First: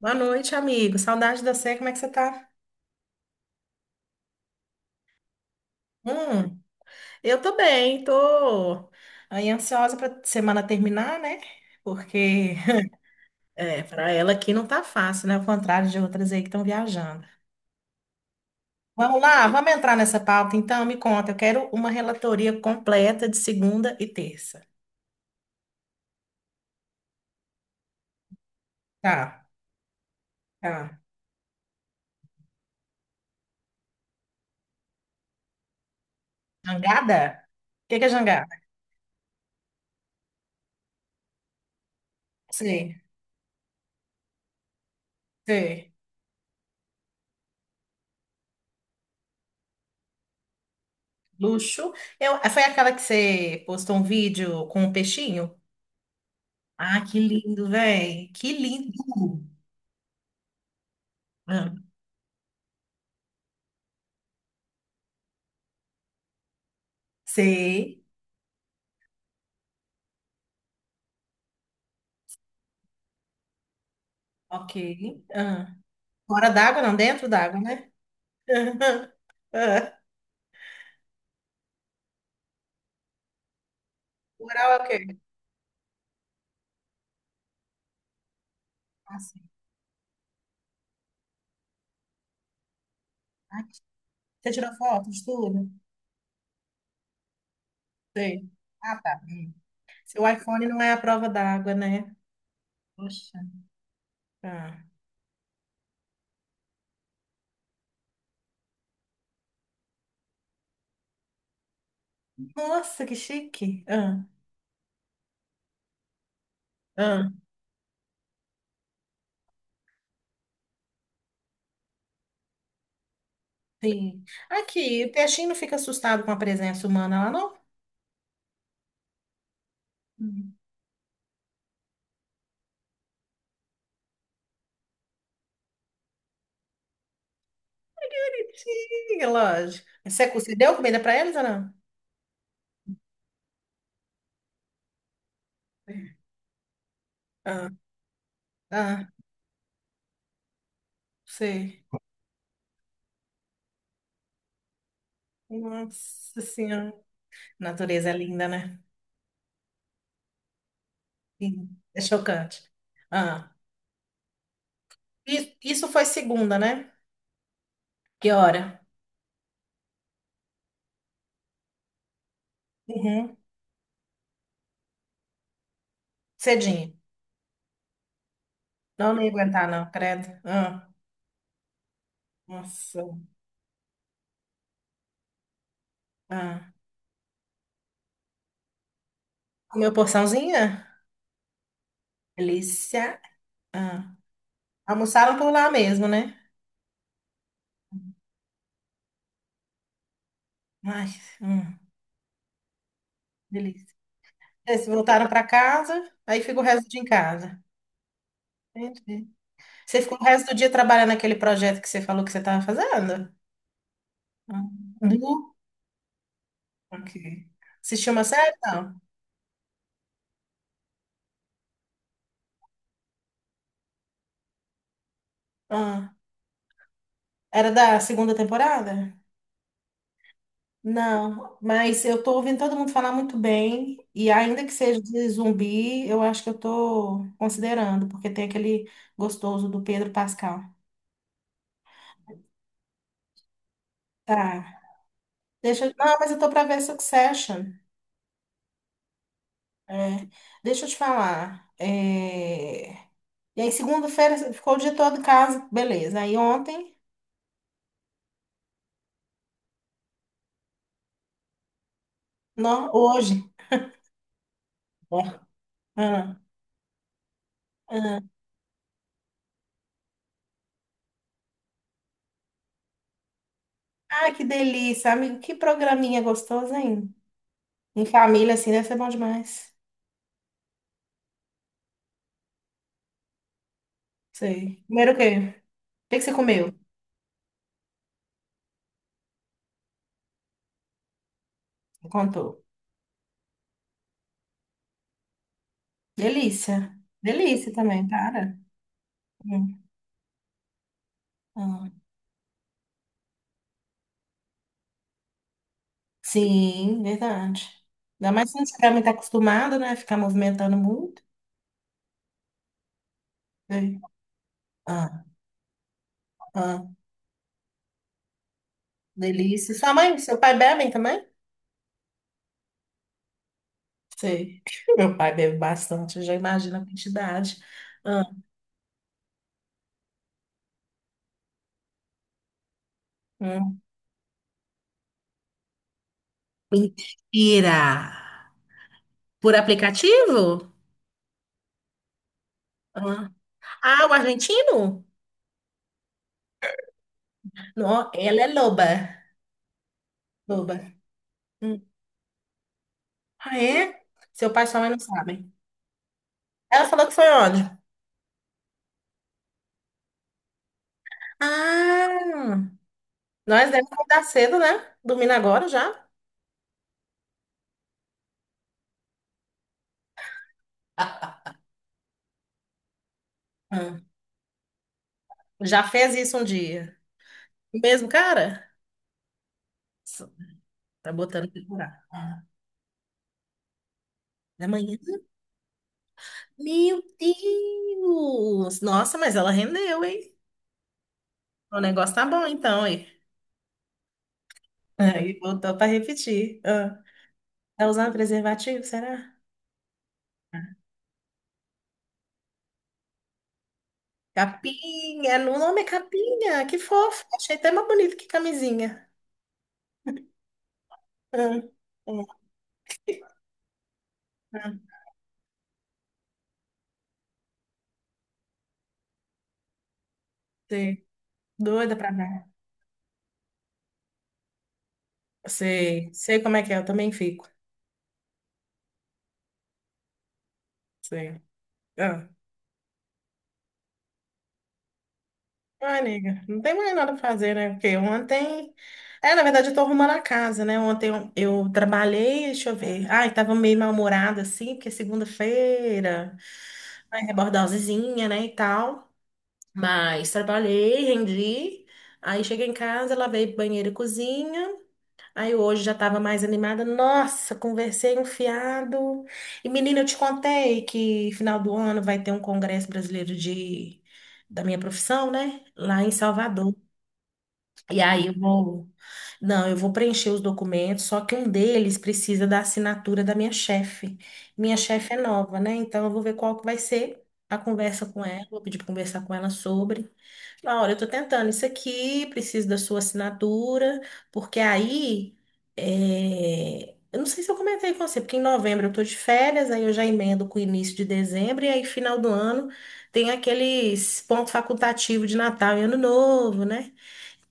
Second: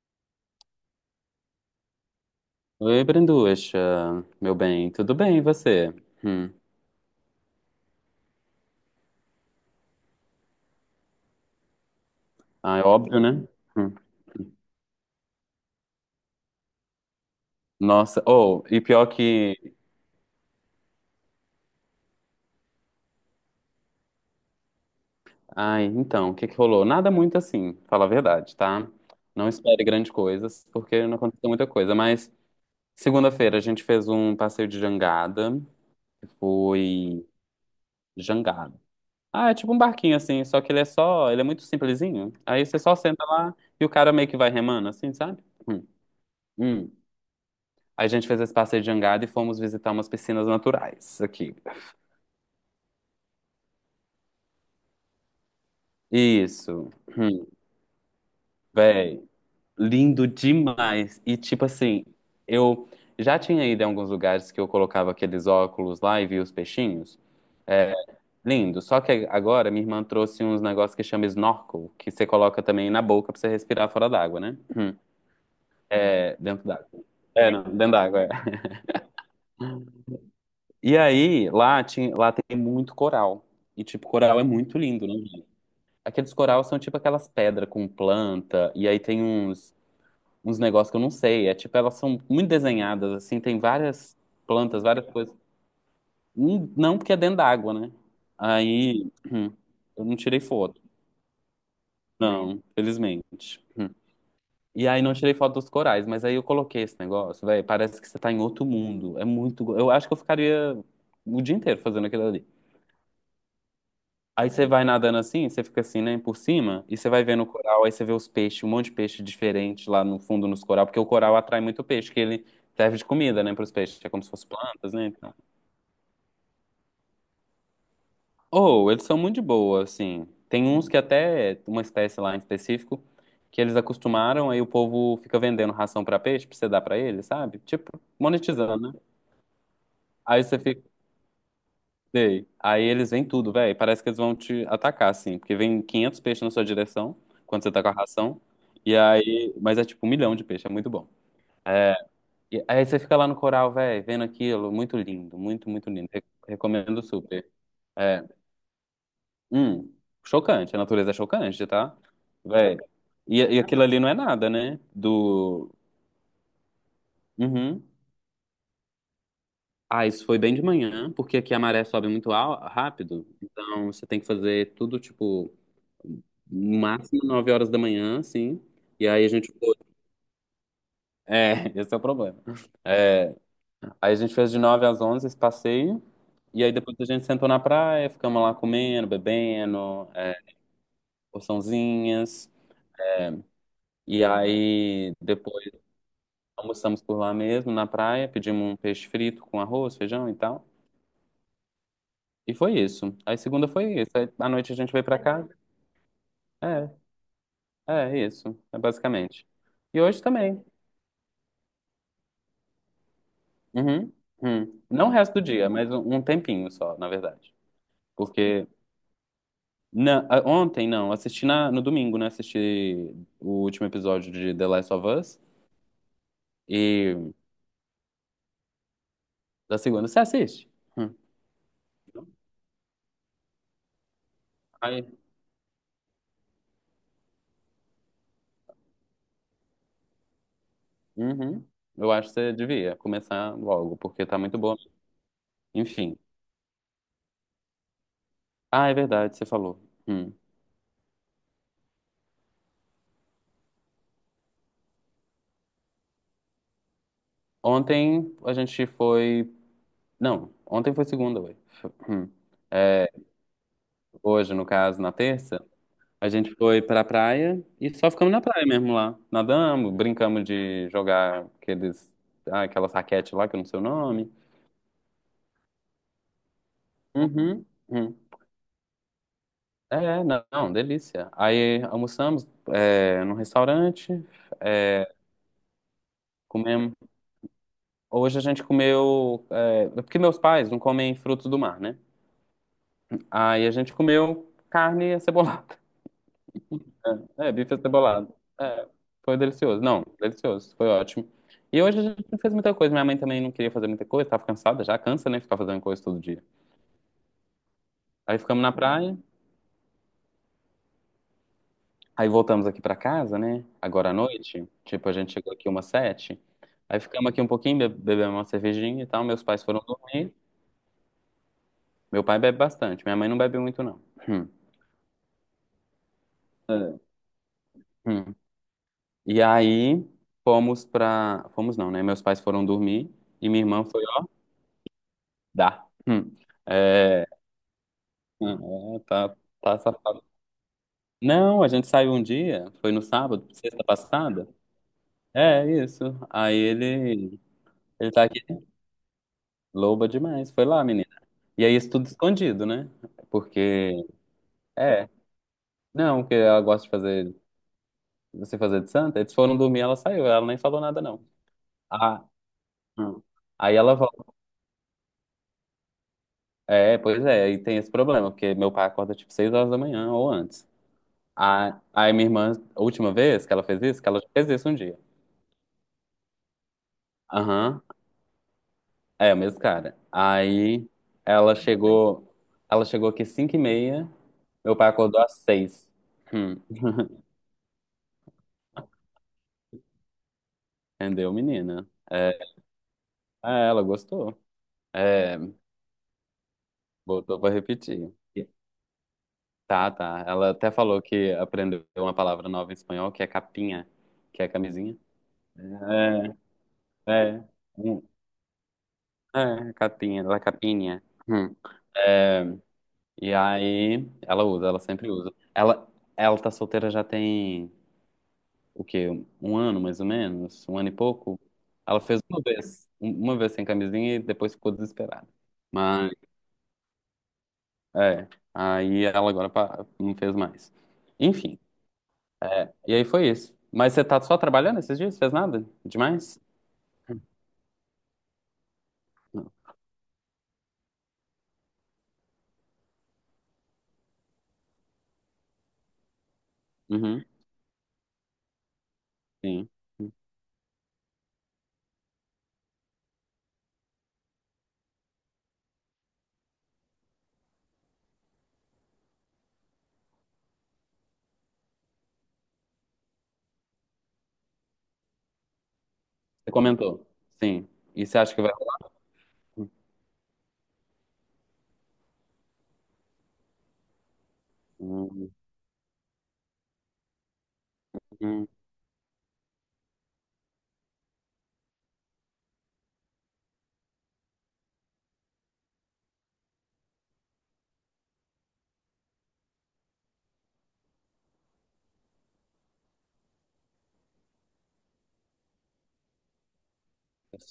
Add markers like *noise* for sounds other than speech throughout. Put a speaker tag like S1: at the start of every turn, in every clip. S1: Boa noite, amigo. Saudade de você. Como é que você tá?
S2: Oi, Branducha, meu bem, tudo bem e você? Hum.
S1: Hum, eu tô bem, tô aí ansiosa pra semana terminar, né? Porque
S2: Ah, é óbvio, né?
S1: *laughs* é,
S2: Hum.
S1: para ela aqui não tá fácil, né? Ao contrário de outras aí que estão viajando.
S2: Nossa, ou, e pior
S1: Vamos lá,
S2: que.
S1: vamos entrar nessa pauta então. Me conta, eu quero uma relatoria completa de segunda e terça.
S2: Ai, então, o que que rolou? Nada muito assim, fala a verdade, tá?
S1: Tá,
S2: Não espere grandes coisas,
S1: tá.
S2: porque não aconteceu muita coisa, mas segunda-feira a gente fez um passeio de jangada, que
S1: Jangada?
S2: foi
S1: O que que é jangada?
S2: jangada. Ah, é tipo um barquinho assim, só que ele é muito simplesinho. Aí você só
S1: Sei,
S2: senta lá e o cara meio que vai remando, assim, sabe? Hum.
S1: sei.
S2: Hum. Aí a gente fez esse passeio de jangada e fomos visitar umas piscinas naturais aqui.
S1: Luxo. Eu, foi aquela que você postou um vídeo com um peixinho?
S2: Isso.
S1: Ah, que
S2: Hum,
S1: lindo, velho. Que lindo.
S2: Véi, lindo demais. E tipo
S1: Ah,
S2: assim, eu já tinha ido em alguns lugares que eu colocava aqueles óculos lá e via os peixinhos. É,
S1: sei.
S2: lindo. Só que agora minha irmã trouxe uns negócios que chama snorkel, que você coloca também na boca pra você respirar fora d'água, né?
S1: Ok.
S2: Hum.
S1: Ah.
S2: É,
S1: Fora
S2: dentro
S1: d'água,
S2: d'água.
S1: não, dentro
S2: É,
S1: d'água,
S2: não,
S1: né?
S2: dentro d'água, é.
S1: *laughs* Ah.
S2: E aí, lá tem muito coral. E tipo, coral é
S1: Oral é
S2: muito
S1: o quê?
S2: lindo, né? Aqueles coral são tipo aquelas pedras com planta, e aí
S1: Ah,
S2: tem
S1: sim.
S2: uns negócios que eu não sei. É tipo, elas são muito desenhadas, assim, tem
S1: Ah,
S2: várias
S1: você tirou
S2: plantas, várias
S1: foto de
S2: coisas.
S1: tudo?
S2: Hum. Não porque é dentro d'água, né?
S1: Sei. Ah,
S2: Aí
S1: tá. Hum.
S2: eu não
S1: Seu
S2: tirei
S1: iPhone não
S2: foto.
S1: é a prova d'água, né?
S2: Não,
S1: Poxa.
S2: felizmente. Hum.
S1: Ah.
S2: E aí não tirei foto dos corais, mas aí eu coloquei esse negócio, velho. Parece que você tá em outro mundo. É muito. Eu acho que eu ficaria o dia inteiro fazendo aquilo ali.
S1: Nossa, que chique. Ah.
S2: Aí você vai nadando assim, você fica assim, né, por cima, e você vai
S1: Ah.
S2: vendo o coral, aí você vê os peixes, um monte de peixe diferente lá no fundo nos coral, porque o coral atrai muito peixe, que ele serve de comida, né, para os peixes, é como
S1: Sim.
S2: se fossem plantas,
S1: Aqui,
S2: né?
S1: o
S2: Então.
S1: peixinho não fica assustado com a presença humana lá, não?
S2: Ou eles são muito de boa, assim.
S1: Hum.
S2: Tem uns que até uma espécie lá em específico que eles acostumaram, aí o povo fica vendendo ração para peixe, pra você dar para eles sabe? Tipo, monetizando, né?
S1: Sim, lógico. Você,
S2: Aí
S1: você
S2: você
S1: deu
S2: fica.
S1: comida pra eles ou não?
S2: Sei. Aí eles vêm tudo, velho. Parece que eles vão te atacar, assim. Porque vem 500 peixes na sua direção, quando
S1: Ah.
S2: você tá com a ração. E
S1: Ah.
S2: aí. Mas é tipo um milhão de peixes, é muito bom.
S1: Sei.
S2: E aí você fica lá no coral, velho, vendo aquilo. Muito lindo, muito, muito lindo.
S1: Nossa Senhora.
S2: Recomendo super.
S1: Natureza é
S2: É.
S1: linda, né?
S2: Hum, Chocante. A natureza é chocante,
S1: Sim,
S2: tá?
S1: é chocante.
S2: Velho. E,
S1: Ah,
S2: e aquilo ali não é nada, né? Do.
S1: isso foi segunda, né?
S2: Uhum.
S1: Que hora?
S2: Ah, isso foi bem de manhã, porque aqui a maré sobe muito rápido.
S1: Uhum.
S2: Então você tem que fazer tudo, tipo. No
S1: Cedinho.
S2: máximo 9 horas da manhã, assim. E
S1: Não, não
S2: aí a
S1: ia
S2: gente.
S1: aguentar, não, credo. Ah,
S2: É, *laughs* esse é o problema.
S1: nossa.
S2: É, aí a gente fez de 9 às 11 esse passeio. E aí
S1: Ah.
S2: depois a gente sentou na praia, ficamos lá comendo,
S1: Comeu
S2: bebendo, é,
S1: porçãozinha?
S2: porçãozinhas.
S1: Delícia. Ah.
S2: E aí
S1: Almoçaram por lá
S2: depois
S1: mesmo, né?
S2: almoçamos por lá mesmo, na praia, pedimos um peixe frito com arroz, feijão e tal.
S1: Ai, hum,
S2: E foi isso. Aí segunda
S1: delícia.
S2: foi isso. Aí à noite a
S1: Eles
S2: gente veio pra
S1: voltaram para
S2: casa.
S1: casa, aí fica o resto do
S2: É,
S1: dia em casa.
S2: é isso. É
S1: Entendi.
S2: basicamente. E
S1: Você ficou
S2: hoje
S1: o resto do
S2: também.
S1: dia trabalhando naquele projeto que você falou que você estava fazendo?
S2: Uhum,
S1: Ah.
S2: uhum. Não o resto do dia, mas um tempinho só, na
S1: Ok.
S2: verdade.
S1: Assistiu uma série?
S2: Porque
S1: Não.
S2: ontem, não, assisti no domingo, né? Assisti o último episódio de The Last of Us
S1: Ah,
S2: e
S1: era da segunda temporada?
S2: da segunda. Você assiste? Hum.
S1: Não, mas eu tô ouvindo todo mundo falar muito bem, e ainda que seja
S2: Aí,
S1: de zumbi, eu acho que eu tô considerando, porque tem aquele gostoso do Pedro Pascal.
S2: uhum. Eu acho que você devia começar logo, porque tá muito
S1: Tá.
S2: boa.
S1: Não,
S2: Enfim.
S1: mas eu tô pra ver Succession.
S2: Ah, é verdade, você falou.
S1: É,
S2: Hum.
S1: deixa eu te falar. É, e aí, segunda-feira, ficou o dia todo em casa, beleza. Aí ontem,
S2: Ontem a gente foi. Não, ontem foi segunda, ué. Hum.
S1: não,
S2: É,
S1: hoje.
S2: hoje, no caso, na
S1: Ó,
S2: terça. A
S1: ah,
S2: gente foi pra praia e só
S1: ah.
S2: ficamos na praia mesmo lá. Nadamos, brincamos de jogar aquela raquete lá, que eu não sei o nome.
S1: Ah, que delícia, amigo. Que programinha gostoso, hein?
S2: Uhum,
S1: Em
S2: uhum.
S1: família, assim, deve ser bom demais.
S2: É, não, não, delícia. Aí almoçamos é, num restaurante,
S1: Sei. Primeiro
S2: é,
S1: o quê? O que que você comeu?
S2: comemos. Hoje a gente comeu, é, porque meus pais não comem frutos do mar, né?
S1: Me contou.
S2: Aí a gente comeu carne acebolada.
S1: Delícia.
S2: É, é,
S1: Delícia
S2: bife
S1: também,
S2: acebolado.
S1: cara.
S2: É, foi delicioso.
S1: Hum.
S2: Não, delicioso. Foi ótimo. E
S1: Ah,
S2: hoje a gente não fez muita coisa. Minha mãe também não queria fazer muita coisa, tava cansada já. Cansa, né? Ficar fazendo coisa todo dia.
S1: sim, verdade. Ainda
S2: Aí
S1: mais se
S2: ficamos
S1: não
S2: na
S1: estiver muito
S2: praia.
S1: acostumado, né? Ficar movimentando muito.
S2: Aí voltamos aqui pra casa, né?
S1: Sei.
S2: Agora à noite. Tipo,
S1: Ah,
S2: a gente chegou aqui umas 7.
S1: ah,
S2: Aí ficamos aqui um pouquinho, bebemos uma cervejinha e tal. Meus pais
S1: delícia.
S2: foram
S1: Sua mãe,
S2: dormir.
S1: seu pai bebem também?
S2: Meu pai bebe bastante. Minha mãe não bebe muito, não. Hum.
S1: Sei. *laughs* Meu pai bebe bastante, eu já imagino a
S2: É.
S1: quantidade. Ah,
S2: Hum. E aí fomos pra... Fomos não, né? Meus pais foram dormir. E minha
S1: hum.
S2: irmã foi... Dá. Hum. É,
S1: Mentira!
S2: ah, é, tá,
S1: Por
S2: tá safado.
S1: aplicativo?
S2: Não, a gente saiu um dia, foi no
S1: Ah.
S2: sábado, sexta
S1: Ah, o
S2: passada.
S1: argentino?
S2: É, isso. Aí ele,
S1: Não,
S2: ele tá
S1: ela
S2: aqui,
S1: é loba.
S2: loba demais, foi
S1: Loba.
S2: lá, menina. E aí
S1: Hum.
S2: isso tudo escondido, né?
S1: Ah, é?
S2: Porque,
S1: Seu pai e sua mãe não
S2: é,
S1: sabem.
S2: não, porque ela gosta
S1: Ela
S2: de
S1: falou que foi
S2: fazer,
S1: onde?
S2: você fazer de santa, eles foram dormir, ela saiu, ela nem falou nada, não. Ah,
S1: Ah,
S2: hum.
S1: nós
S2: Aí
S1: devemos
S2: ela
S1: acordar
S2: volta.
S1: cedo, né? Dormindo agora já?
S2: É, pois é, aí tem esse problema, porque meu pai acorda tipo 6 horas da manhã ou antes.
S1: *laughs*
S2: Aí minha irmã, a última vez que ela fez
S1: Ah,
S2: isso, que ela já fez isso um dia.
S1: já fez isso um dia. O
S2: Aham.
S1: mesmo cara?
S2: É, o mesmo cara.
S1: S-
S2: Aí
S1: Tá botando
S2: ela
S1: pra curar.
S2: chegou,
S1: Ah,
S2: ela chegou aqui 5h30,
S1: da
S2: meu
S1: manhã?
S2: pai acordou às 6. Hum.
S1: Meu
S2: *laughs*
S1: Deus! Nossa, mas ela rendeu, hein?
S2: Entendeu,
S1: O
S2: menina?
S1: negócio tá
S2: É,
S1: bom então, hein?
S2: ah, ela gostou. É,
S1: Aí voltou pra repetir. Ah,
S2: botou pra
S1: tá usando
S2: repetir.
S1: preservativo, será?
S2: Tá, tá. Ela até falou que aprendeu uma palavra nova em espanhol, que é capinha, que é camisinha.
S1: Capinha, no nome é capinha, que
S2: É,
S1: fofo.
S2: é,
S1: Achei até mais
S2: hum,
S1: bonito que camisinha.
S2: é, capinha, la capinha. Hum.
S1: Ah,
S2: É, e aí ela
S1: ah,
S2: sempre usa. Ela tá solteira já tem o quê? Um ano, mais ou menos? Um ano e
S1: sei.
S2: pouco?
S1: Doida
S2: Ela
S1: pra
S2: fez uma
S1: ver.
S2: vez. Uma vez sem camisinha e depois ficou desesperada.
S1: Sei,
S2: Mas,
S1: sei como é que é, eu também fico.
S2: é. Aí ela agora não fez mais.
S1: Sei.
S2: Enfim.
S1: Ah,
S2: E aí foi isso. Mas você tá só trabalhando esses dias? Fez nada?
S1: ah,
S2: Demais?
S1: nega, não tem mais nada pra fazer, né? Porque ontem. É, na
S2: Não.
S1: verdade, eu tô arrumando a casa, né? Eu trabalhei, deixa eu ver. Ai, tava meio mal-humorada, assim, porque é segunda-feira, vai
S2: Uhum,
S1: rebordar osizinha, né, e tal.
S2: sim.
S1: Mas trabalhei, rendi. Aí cheguei em casa, lavei banheiro e cozinha. Aí hoje já estava mais animada. Nossa, conversei um fiado. E menina, eu te contei que final do ano vai ter um congresso brasileiro de da minha profissão, né? Lá em
S2: Você
S1: Salvador.
S2: comentou. Sim.
S1: E
S2: E você
S1: aí eu
S2: acha que vai.
S1: vou, não, eu vou preencher os documentos, só que um deles precisa da assinatura da minha chefe. Minha chefe é
S2: Uhum,
S1: nova, né? Então eu vou ver qual que vai ser a conversa com ela, vou pedir para conversar com ela sobre. Laura, eu estou tentando isso aqui, preciso da sua assinatura, porque aí, é, eu não sei se eu comentei com você, porque em novembro eu estou de férias, aí eu já emendo com o início de dezembro, e aí final do ano tem aqueles pontos facultativos de Natal e Ano Novo, né?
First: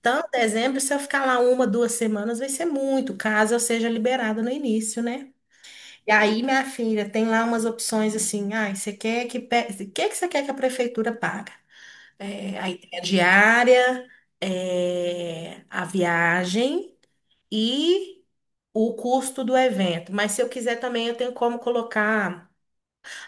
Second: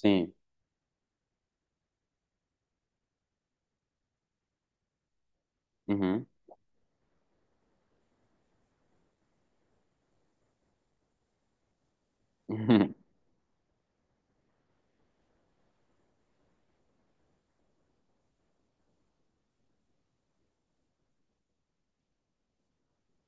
S1: Então, dezembro, se eu ficar lá uma, duas semanas, vai ser muito, caso eu seja liberada no início, né? E
S2: Uhum.
S1: aí, minha filha, tem lá umas opções assim, ah, você quer que, o que que você quer que a prefeitura pague? É, aí tem a
S2: *laughs*
S1: diária, é, a viagem e o custo do evento. Mas se eu quiser também, eu tenho como colocar.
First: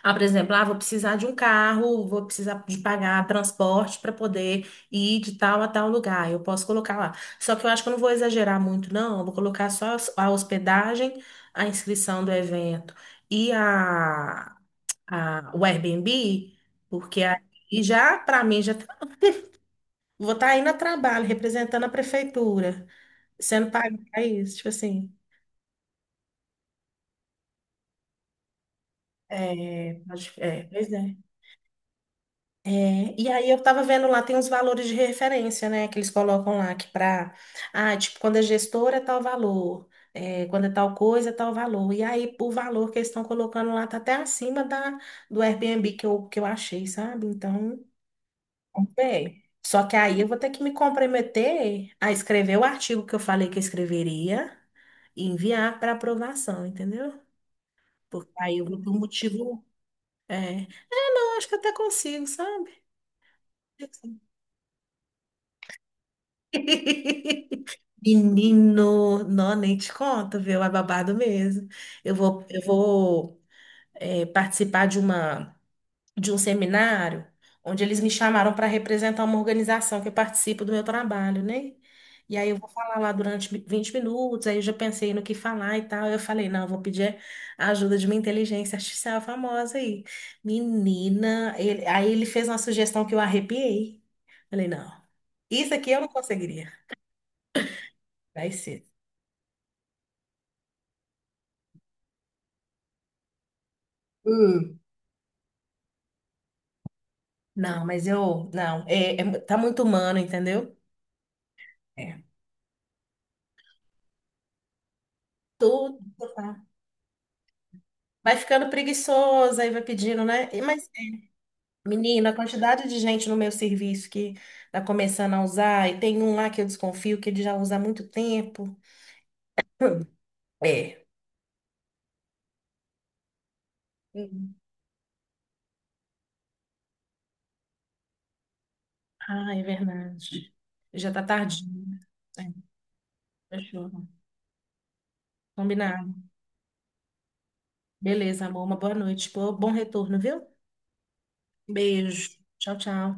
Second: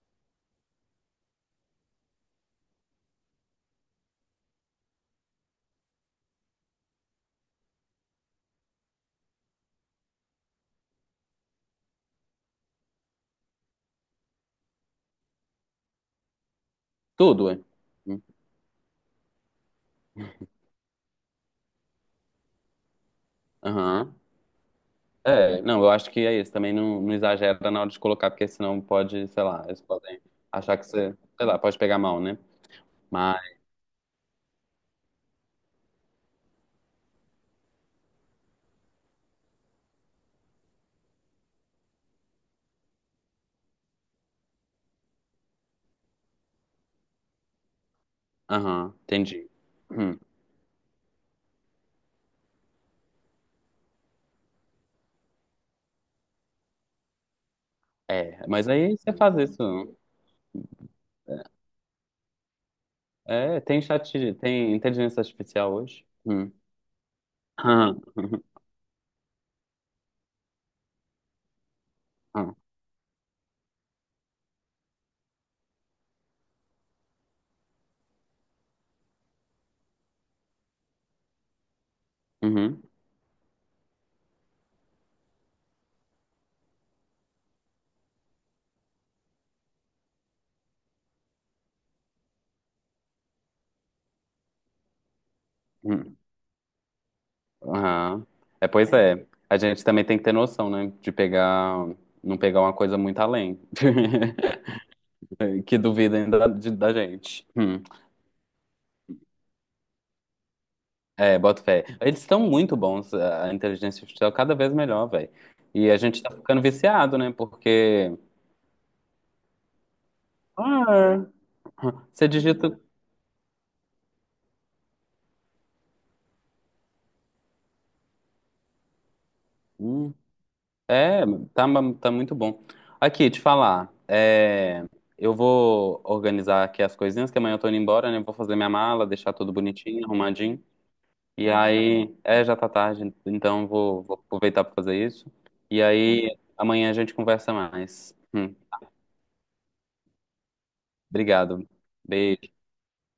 S1: Ah, por exemplo, ah, vou precisar de um carro, vou precisar de pagar transporte para poder ir de tal a tal lugar. Eu posso colocar lá. Só que eu acho que eu não vou exagerar muito, não. Eu vou colocar só a hospedagem, a inscrição do evento e a, a, o Airbnb, porque
S2: Tudo, é?
S1: aí já, para mim, já. Vou estar aí no trabalho, representando a prefeitura, sendo pago
S2: Uhum.
S1: para isso, tipo assim.
S2: É, não, eu acho que é isso. Também não, não exagera na hora de colocar, porque senão pode, sei lá, eles
S1: É,
S2: podem
S1: é,
S2: achar que
S1: pois
S2: você,
S1: é.
S2: sei lá, pode pegar mal, né?
S1: É, e aí
S2: Mas,
S1: eu tava vendo lá, tem uns valores de referência, né, que eles colocam lá, que pra, ah, tipo, quando é gestora é tal valor, é, quando é tal coisa é tal valor. E aí o valor que eles estão colocando lá tá até acima da, do Airbnb que eu achei, sabe? Então,
S2: aham,
S1: bem.
S2: entendi.
S1: Só que
S2: Hum,
S1: aí eu vou ter que me comprometer a escrever o artigo que eu falei que eu escreveria e enviar para aprovação, entendeu? Porque
S2: É,
S1: aí eu
S2: mas
S1: vou ter
S2: aí
S1: um
S2: você faz
S1: motivo.
S2: isso.
S1: É, é, não, acho que até consigo, sabe?
S2: É, é, tem chat, tem inteligência artificial hoje? Hum.
S1: *laughs*
S2: Aham, uhum,
S1: Menino, não, nem te conto, viu? É babado mesmo.
S2: aham,
S1: Eu vou, é, participar de uma. De um seminário onde eles me chamaram para representar uma organização que participa do meu trabalho, né? E aí eu vou
S2: uhum,
S1: falar lá durante 20 minutos, aí eu já pensei no que falar e tal. Eu falei, não, eu vou pedir a ajuda de uma inteligência artificial famosa aí. Menina, aí ele fez uma sugestão que eu arrepiei. Falei, não, isso aqui eu não
S2: uhum,
S1: conseguiria.
S2: aham.
S1: Vai
S2: É,
S1: ser.
S2: pois é. A gente também tem que ter noção, né? De pegar, não pegar uma coisa muito além, *laughs*
S1: Hum.
S2: que duvidem da gente. Hum.
S1: Não, mas eu, não, é, é tá muito humano, entendeu?
S2: É, boto fé. Eles
S1: É.
S2: estão muito bons, a inteligência artificial cada vez melhor, velho. E a
S1: Tudo,
S2: gente tá ficando
S1: tá?
S2: viciado, né? Porque
S1: Vai ficando preguiçoso, aí vai pedindo, né? E mas
S2: ah, você
S1: menina, a
S2: digita.
S1: quantidade de gente no meu serviço que tá começando a usar, e tem um lá que eu desconfio que ele já usa há muito tempo.
S2: Hum,
S1: *laughs* É.
S2: É, tá, tá muito bom. Aqui, te falar.
S1: Hum.
S2: É, eu vou organizar aqui as coisinhas, que amanhã eu tô indo embora, né? Vou fazer minha mala, deixar tudo
S1: Ah, é
S2: bonitinho,
S1: verdade.
S2: arrumadinho.
S1: Já tá
S2: E
S1: tardinho.
S2: aí,
S1: É,
S2: é, já tá tarde, então eu
S1: fechou.
S2: vou aproveitar pra fazer isso. E
S1: Combinado.
S2: aí, amanhã a gente conversa mais.
S1: Beleza, amor. Uma boa noite. Pô, bom retorno, viu?
S2: Obrigado.
S1: Beijo.
S2: Beijo.
S1: Tchau, tchau.